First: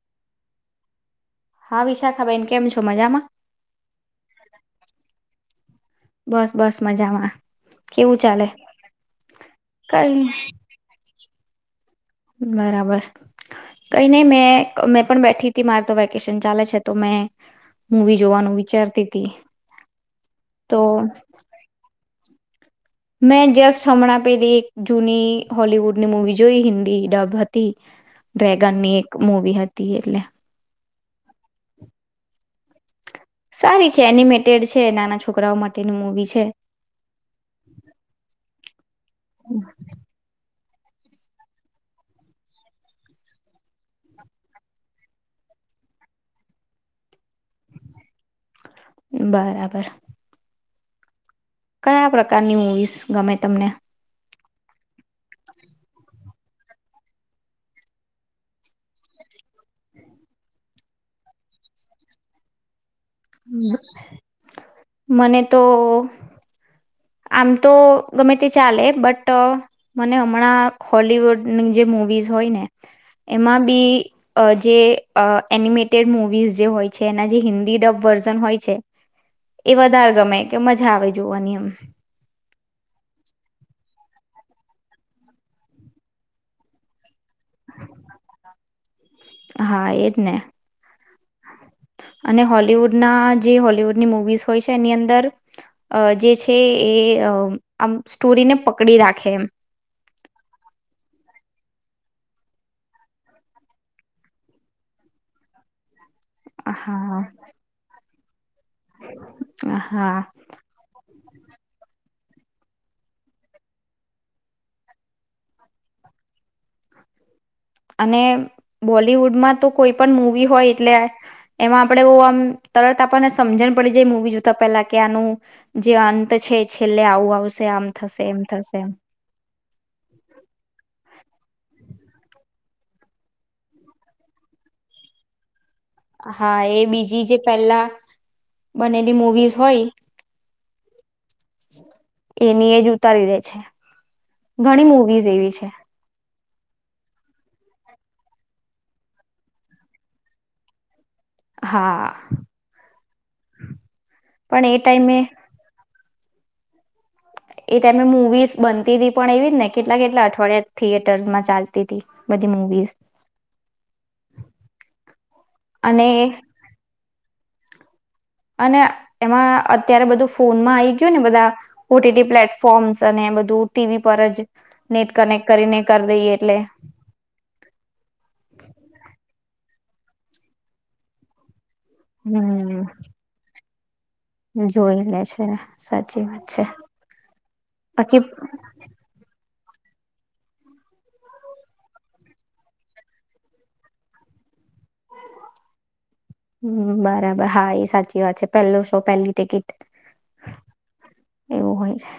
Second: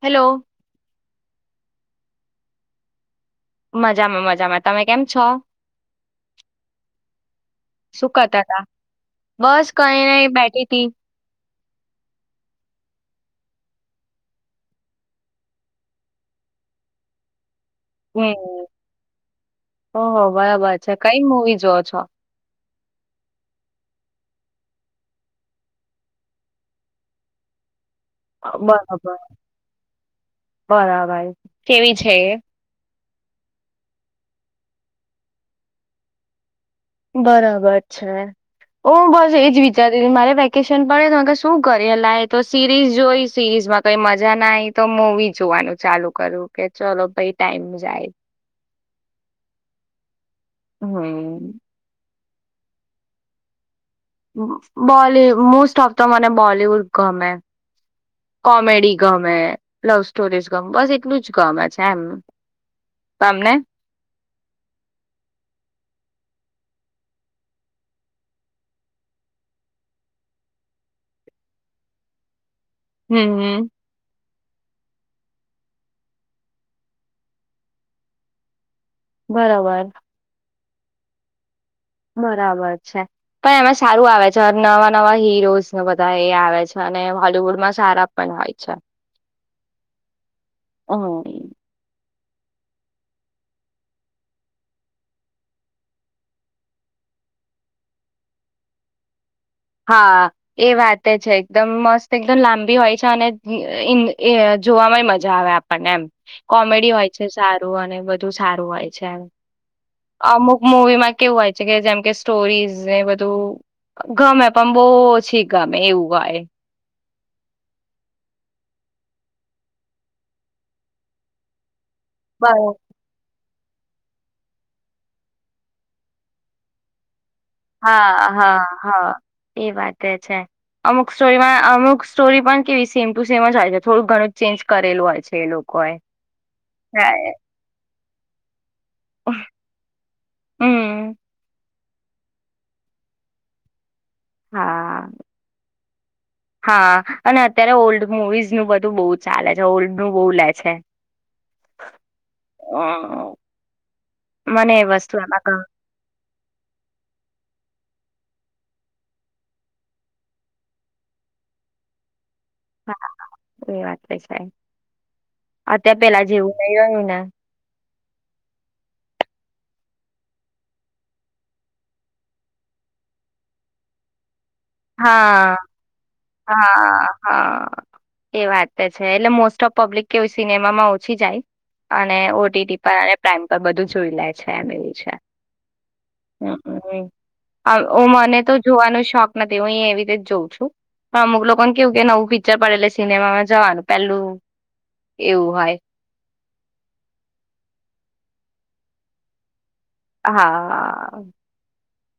Hello. હા વિશાખાબેન કેમ છો મજામાં. મજામાં મજામાં તમે કેમ છો. બસ બસ મજામાં સુું કેવું કરતા ચાલે હતા બસ કઈ ન બેઠી તી. બરાબર. કઈ નહી મેં મેં પણ બેઠી હતી મારે તો વેકેશન ચાલે છે તો મેં મુવી હમ જોવાનું વિચારતી હતી ઓહો તો બરાબર છે કઈ મૂવી જોવો છો મેં જસ્ટ હમણાં પેલી એક જૂની હોલીવુડની મુવી જોઈ હિન્દી ડબ હતી. ડ્રેગન ની બરાબર એક મૂવી હતી એટલે. બરાબર કેવી છે એ. સારી છે એનિમેટેડ છે નાના છોકરાઓ માટેની મૂવી છે. બરાબર છે ઓ હો બસ એજ વિચારીતી મારે વે વેકેશન પડે તો શું કરીએ લય તો સિરીઝ જોઈ સિરીઝ માં કઈ મજા ના આવીય તો મુવી જો જોવા નું ચાલુ કરું કે ચલો કઈ ટાઈમ જાય. બરાબર. હમ્મ. કયા પ્રકારની મુવીઝ ગમે તમને. બોલી મોસ્ટ ઓફ તો મને બોલીવુડ ગમે. કોમેડી ગમે લવ સ્ટોરીઝ ગમે બસ એટલું જ ગમે છે એમ. તમને મને તો આમ તો ગમે તે ચાલે બટ મને હમણાં હોલવુડની જે મુ મુવીઝ હોય ને હમ હમ એમાં બી અ જે આ એનિમેટેડ મુવીઝ જે હોય છે એના જે હિન્દી ડવ વર્ઝન હોય છે. એ બરોબર વધારે ગમે કે મજા આવે જોવાની એમ. બરાબર છે પણ એમાં સારું આવે છે નવા નવા હીરોઝ બધા એ આવે છે અને હોલિવુડમાં સારા પણ હોય છે હા એજ ને હમ્મ. અને હોલીવુડના જે હોલીવુડની મુવીઝ હોય છે એની અંદર અ જે છે એ આમ સ્ટોરીને પકડી રાખે એમ. હા એ વાત છે એકદમ મસ્ત એકદમ લાંબી હોય છે અને [unintelligible] જોવા મય મજા આવે આપણને એમ. કોમેડી હોય હા છે સારું અને બધું સારું હોય છે હા અમુક મુવીમાં કેવું હોય છે કે જેમ કે સ્ટોરીઝ ને એ બધું ગમે. પણ બો ઓછી ગમે એવું હોય. અને બોલિવુડમાં તો કોઈ પણ મુવી હોય એટલે એમાં આપડે આમ બરો તરત આપણને સા સમજણ પડી જાય મુવી જોતા પેલા કે આનું જે અંત છે છેલ્લે આવું આવુ હા હા હા. એ વાત છે અમુક સ્ટોરીમાં અમુક સ્ટોરી પણ કેવી સેમ ટુ સેમ જ હોાય છે થોડું ઘણું જ ચેન્જ કરેલું હોય છે એ લોકો હા એ બીજી જે પહેલા બનેલી મુવીઝ હોય હમ એની એ જ ઉતારી દે છે ઘણી હા. મવીઝ એવી છે હા અને અત્યારે ઓલ્ડ મુવીઝ નું બધું બહુ ચાલે છે ઓલ્ડ નું બહુ લે છે હા હા પણ મને એ વસ્તુ ટાઈમે એમાં ક મે મુવીઝ બનતી હતીી પણ એવી જ ને કેટલા કેટલા અઠવાડિયા થિયેટર્સ માં ચાલતી હતી બધી મુવીઝ હા એ વાત તો છે અત્યારે અને પેલા જેવું નહીં રયુ ને અને એમાં અત્યારે બધું ફોનમાં આવી ગયું ને બધા ઓટીટી પ્લેટફોર્મ્સ અને ધુર ટીવી પર જ નેટ હા. કનેક્ટ કરીને કર દઈએ એટલે હા હા એ વાત છે એટલે મો ટોપ પ્લિક કે સિનેમામાં ઓછી જાય અને ઓ હમ પર પ્રઇમ પર બધું જોઈ લે છેમે જોઈ છે લે સાચી વાત છે હ હ બાકી મને તો જોવાનો શોખ નથી હું અ એવી રીતે જોઉં છું તો અમુક લોકોને કેવું કે નવું પિક્ચર પડેલે સિનેમામાં જવાનું પેલું એવું હોય હ બરાબર હા એ સાચી વાત છે પહેલો શો પહેલી ટકીિટ હા એવું હોય છે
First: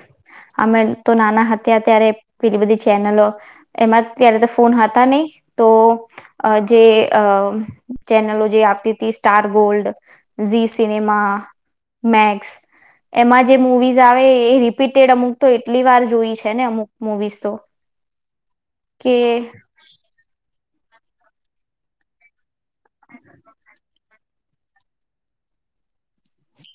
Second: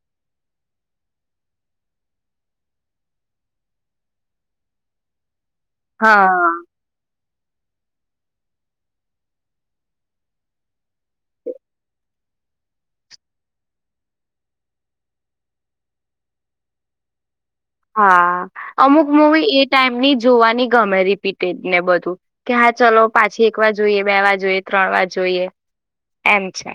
અમે તો નાના હતા ત્યારે પેલી બધી ચેનલો એમાં ક્યારે તો ફોન હતા નહ હા અ ચેનલો જે આવતી Star Gold Zee Cinema Max એમાં જે મૂવીઝ આવે એ રિપીટેડ અમુક તો એટલી વાર જોઈ છે ને અમુક મુવીઝ તો હા અમુક કે મુૂવી એ ટાઈમની જોવાની ગમે રિપીટેડ ને બધું કે હા ચલો પાછી એક વાર જોઈએ બે વાર જોઈએ ત્રણ વાર જોઈએ એમ છે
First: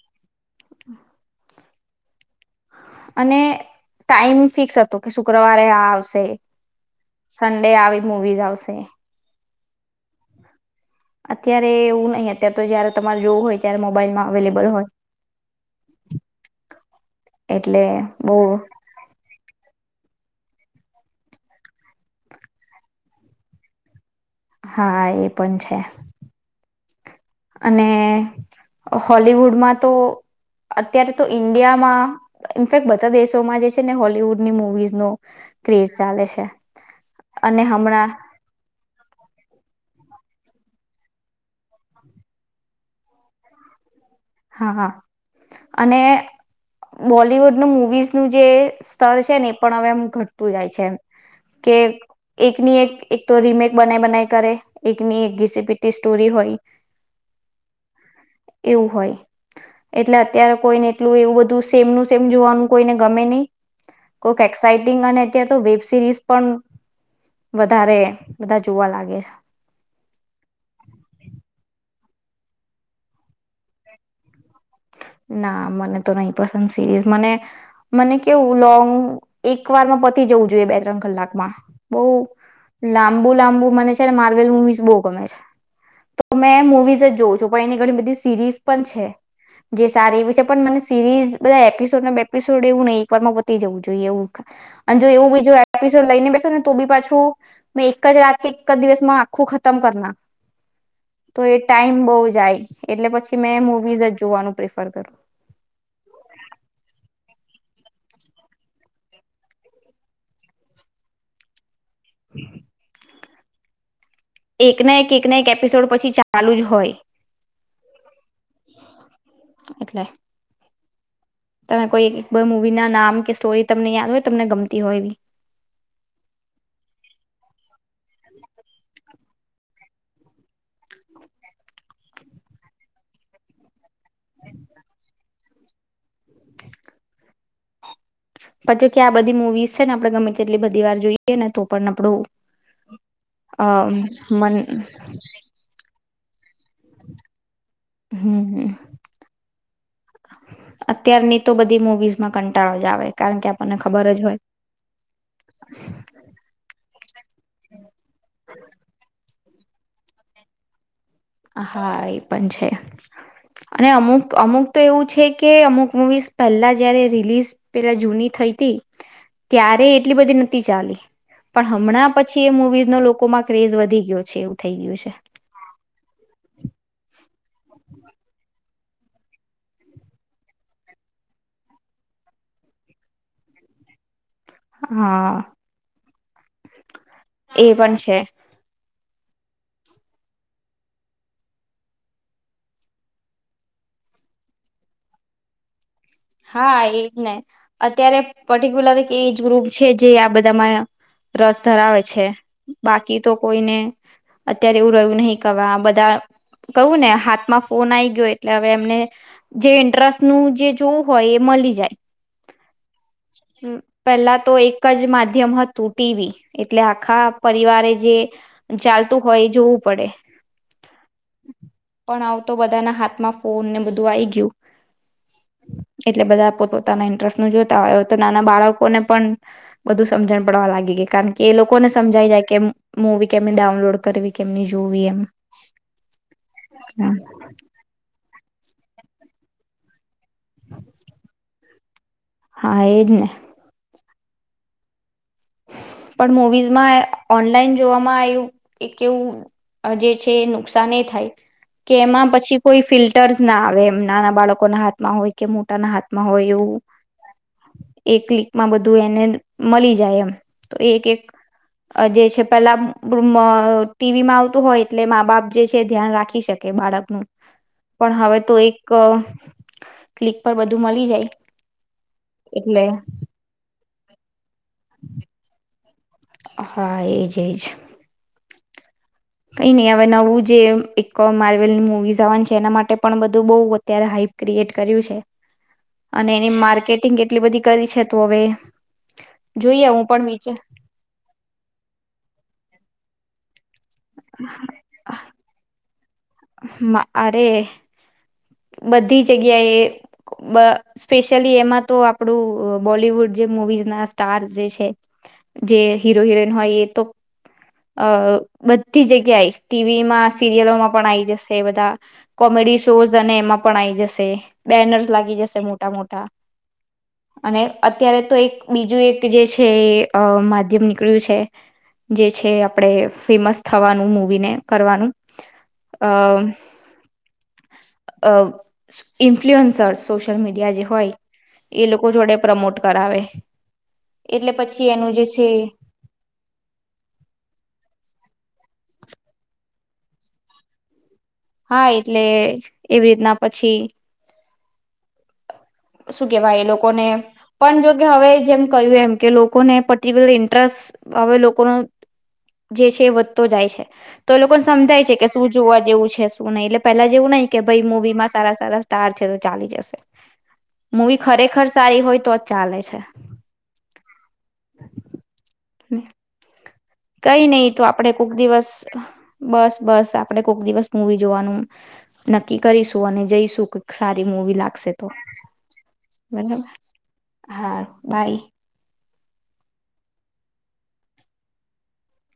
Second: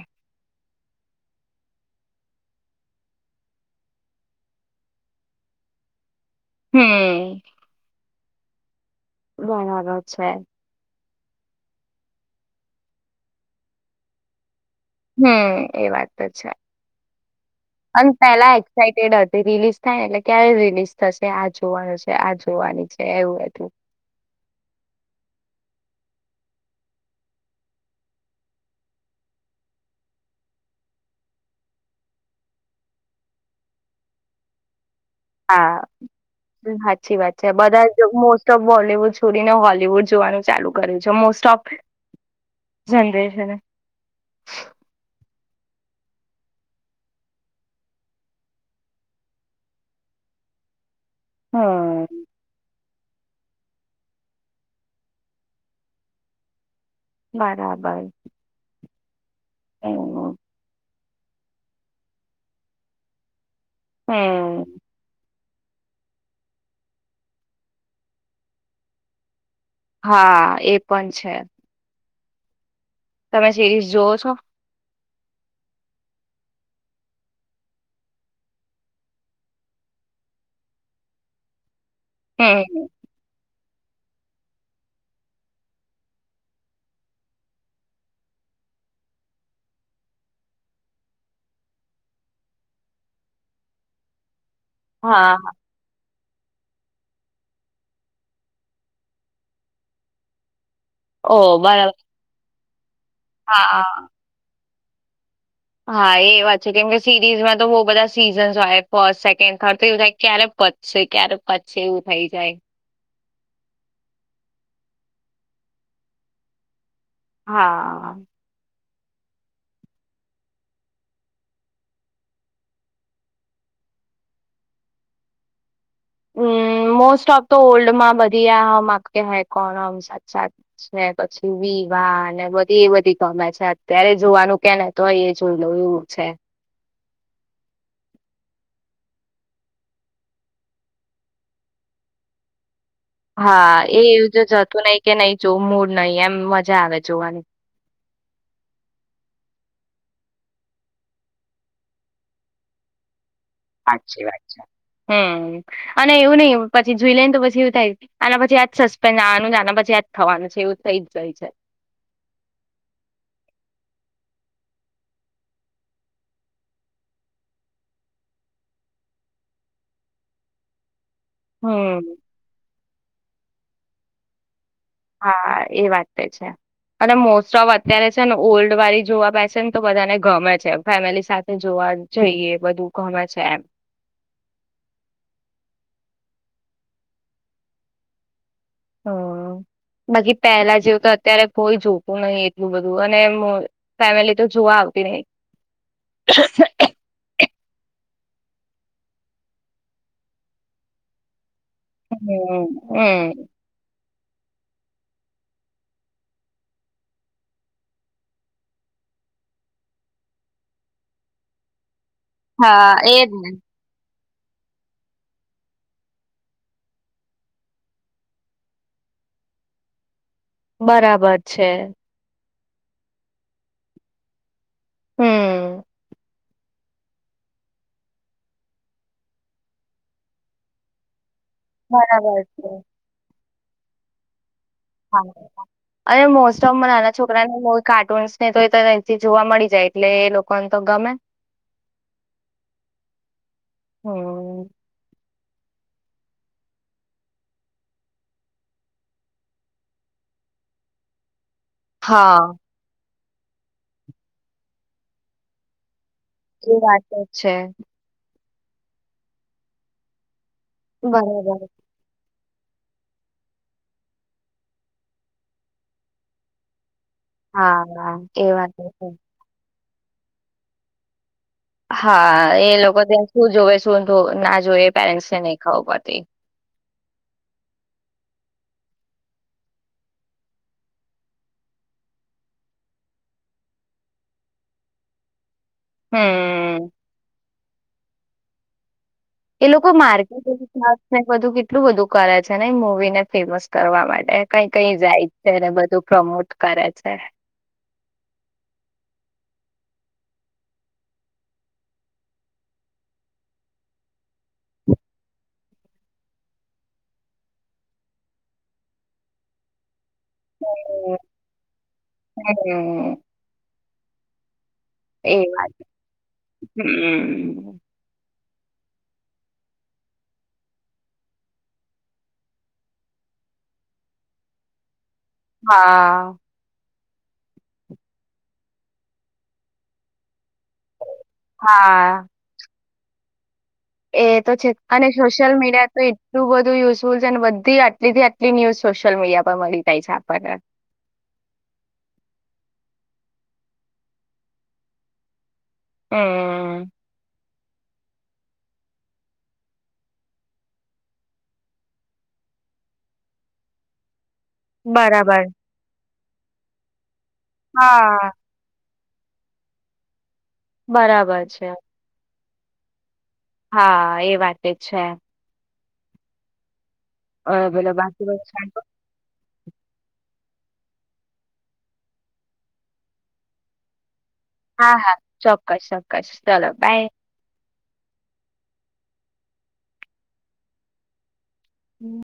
અને ટાઈમ ફિક્સ હતુ કે શુક્રવારે આ આવશે હમ્મ મુવીઝ આવશે બરાબર છે અત્યારે એવું નહી અત્યારે તો જયારે તમારે જોવું હોય ત્યારે મોબાઈલમાં અવેલેબલ હોય હમ્મ એ વાત તો છે એટલે અને બહુ પેલા એક્સાઇટેડ હતી રિલીઝ થાય એટલે ક્યારે રિલીઝ થશે આ જોવાનું છે આ જોવાની છે એવું એટું હા એ પણ છે અને હોલવુડમાં તો અત્યારે તો ઈન્ડિયામાં ઇનફેક્ટ બધા દેશોમાં જે છે ને હોલવુડની મુૂવીઝનો હા હાચી વાત છે અને બધા જ હમણાં મોસ્ટ ઓફ બોલીવુડ છોડીને હોલીવુડ જોવાનું ચાલુ કરે છે મોસ્ટ ઓફ જનરેશન હા અને બોલિવુડનું મૂવીઝનું જે સ્તર છે ને એ પણ હવે એમ ઘટતું જાય છે એમ કે હમ એકની એક એક તો રીમેક બનાય બનાય કરે એકની એક ગીસીપીટી સ્ટોરી હોય બરાબર એવું હોય એટલે હમ અત્યારે કોઈને એટલું એવું બધું સેમ નું સેમ જોવાનું કોઈને ગમે નહી કોક હમ એક્સાઈટિંગ અને અત્યારે તો વેબ સિરીઝ પણ વધારે બધા જોવા લાગે છે હા એ પણ છે તમે સિરીઝ જોવો છો ના મને તો નહી પસંદ સિરીઝ મને મને કેવું લોંગ એક વાર પતી જવું જોઈએ બે ત્રણ કલાકમાં બહુ હમ લાંબુ લાંબુ મને છેને માર્વેલ મુવીઝ બહુ ગમે છે તો મેં મુવીઝ જ જોઉં છું પણ એની ઘણી બધી સિરીઝ પણ છે જે સારી એવી છે પણ મને સિરીઝ બધા એપિસોડ ને બેપિસોડ એવું નહીં એકવારમાં બતી જવું જોઈએ એવું અને જો એવું હા બીજું એપિસોડ લઈને ને તો બી પાછું મેં એક જ રાત કે એક જ દિવસમાં આખું ખતમ કરના ઓ તો એ બરાબર ટાઈમ બહુ જાય એટલે પછી મેં હા મુવીઝ જ જોવાનું પ્રિફર કર્યું હા એ વાત છે કેમ કે સિરીઝમાં તો બહુ બધા સીઝન્સ હોય ફર્સ્ટ સેકન્ડ થર્ડ તો એવું થાય ક્યારે પછશે ક્યારે પતશે એવું થઈ જાય એક ના એક એક ના એક એપિસોડ પછી ચાલુ જ હોય. હા એટલે તમે કોઈ એક એક મુવી ના નામ કે સ્ટોરી તમને યાદ હોય તમને ગમતી હોય એવી હમ મોસ્ટ ઓફ તો ઓલ્ડ માં બધા દીયા હમ આપકે હે કોણ આમ સાત સાત ને પછી વિ વા ને બધી એ બધી વાછાત અત્યારે જોવાનું કેને તો હોય એ જોઈ લઉ એવું છે. પછી કે આ બધી મુવીઝ છે ને આપડણે ગમે તેટલી બધી વાર જોઈએ ને તો પણ આપડું હા એવું જો જતું નહી કે નહી જોવ મૂડ નહીિ એમ મજા આવે જોવાની હમ. અત્યારની તો બધી મુવીઝ માં કંટાળો જ આવે છે. હાચી વાતછે હમ અને એવું નઈ પછી જોઈ લેને તો પછી એવું થાય અનેના પછી આજ સસ્પેન્સ આનું પછી આજ થવાનું છે એવું. થઈ જ જાય છે. હા એ પણ છે અને અમુક અમુક તો એવું છે કે અમુક મુવીઝ પેલા જયારે રિલીઝ પેલા જૂની થઈ હતી. ત્યારે એટલી બધી નથી ચાલી. પણ હમણાં હમ પછી એ મુવીઝનો લોકોમાં ક્રેઝ વધી ગયો છે. થઈ ગયું હા એ વાત છે અને મોસ્ટ ઓફ અત્યારે છે ને ઓલ્ડ વાળી જોવા બેસે ને તો બધાને ગમે છે ફેમિલી સાથે જોવા. જઈએ બધું ગમે છે એમ હા એ પણ છે. હા. બાકી પહેલા જેવું તો અત્યારે કોઈ જોતું નહી એટલું બધું અને ફેમિલી તો જોવા આવતી નહી. હા એજ ને. અત્યારે પર્ટિક્યુલર એજ ગ્રુપ છે જે આ બધામાં રસ ધરાવે છે હમ બાકી તો હમ કોઈને અત્યારે એવું રહ્યું નહી કવા બધા કહું ને હાથમાં ફોન આવી ગયો એટલે હવે એમને જે ઇન્ટરેસ્ટ નું જે જો હોય એ મળી જાય. હા એજ ને. પહેલા તો એક જ માધ્યમ હતું ટીવી એટલે આખા પરિવારે જે ચાલતુ તું હોય જોવું પડે. બરાબર છે. પણ આવું તો બધાના હાથમાં ફોન ને બધું આ આવી ગયું. હમ એટલે બધા પોતાના ઇન્ટરેસ્ટ જોતા હોયય તો નાના બાળકોને પણ બધુ સમજણ પડવા લાગી ગઈ કારણ કે કે એ લોકોને સમજાઈ બરાબર જાય કે છે મુવી કેમને ડાઉનલોડ કરવી કેમની જોવી એમ હા અને મોસ્ટ ઓફ નાના છોકરાને કાર્ટૂનસ ન તો એથી જોવા મળી જાય એટલે. એ લોકોને તો ગમે હા એ જ ને. હમ પણ મુવીઝમાં ઓનલાઈન જોવામાં આવું એક એવું જે છે નુકસાન એ થાય. કે એમાં હા પછી કોઈ ફિલ્ટર્સ ના આવે એમ નાના બાળકો ના હાથમાં હોય કે મોટાના હાથ હોય એ એવું વાત તો છે એક માં બધું એને મળી જાય એમ તો એ એક બરાબર જે છે પેલા ટીવીમાં આવતું હોય એટલે મા બાપ જે છે ધ્યાન રાખી શકે બાળક હા પણ હવે એ તો વાત એક છે. ક્લિક પર બધું મળી જાય. હા એ એટલે લોકો ત્યાં શું જોવે શું ના જોઈ પેરેને નહી ખું પડ હા એજ એજ કઈ નહી હવે નવું જે એક માર્વેલની મુવીઝ આવવાનું છે એના માટે પણ બધું બઉ અત્યારે હાઈ એટ કર છે અને એની હમ માર્કેટિંગ એટલી બધી કરી છે તો હવે એ જોઈએ લોકો હું પણ માર્કેટ વિચાર બધું કેટલું બધું કરે છે ને એ મુવી ને ફેમસ કરવા માટે કઈ કઈ જાય છે બધું પ્રમોટ કરે છે. અરે બધી જગ્યાએ સ્પેશિયલી એમાં તો આપણું બોલવુડ જે મુવીઝ ના સ્ટાર્સ જે છે જે હીરો હિરોઈન હોય એ તો અ બધી જગ્યાએ ટીવીમાં સીરિયલોમાં પણ આઈ જશે બધા કોમેડી શોઝ હમ અને એમાં પણ આઈ જશે. બેનર્સ એ લાગી જશે વાત મોટા મોટા અને હમ અત્યારે તો એક બીજું એક જે છે અ માધ્યમ નીકળ્યું છે. જે છે આપણેે ફેમસ થવાનું મૂવીને કરવાનું. અ હા. અ ઇન્ફલ્યુઅન્સર્સ સોશિયલ મીડી એ. આઈ. જે હોય એ લોકો હા. જોડે પ્રમોટ કરાવે. એ તો એટલે છે પછી અને એનું જે છે સોશિયલ મીડિયા તો એટલું બધું યુઝફુલ છે અને બધી આટલે થી આટ ફેક ન્યૂઝ સોશિયલ મીડિયા પર મળી જાય છે આપણને. હા એટલે એવી રીતના પછી શું કેવાય એ હમ લોકોને પણ જોકે હવે જેમ કહ્યું એમ કે લોકોને પર્ટિક્યુલર ઇન્ટરેસ્ટ હવે લોકોનો જે છે એ વધતો જાય છે. તો એ લોકોને સમજાય છે કે બરાબર શું જોવા જેવું છે શું નહી એટલે પહેલા જેવું નહિ કે ભઈ હા મૂવીમાં સારા સારા તાર છે તો ચાલી જશે મૂવી બરાબર ખરેખર છે સારી હોય તો જ ચાલે છે. હા એ વાતે છે. [inaudible] કઈ નઈ અ તો બોલો આપડે બાકી કોક બધું દિવસ સારું? બસ બસ આપણેે કોઈક દિવસ મૂવી જોવાનું નક્કી કરીશું અને જઈશું કોક સારી મુવી લાગશે હા તો હા ચોક્કસ ચોક્કસ બરાબર ચલો બાય. હા બાય. [inaudible]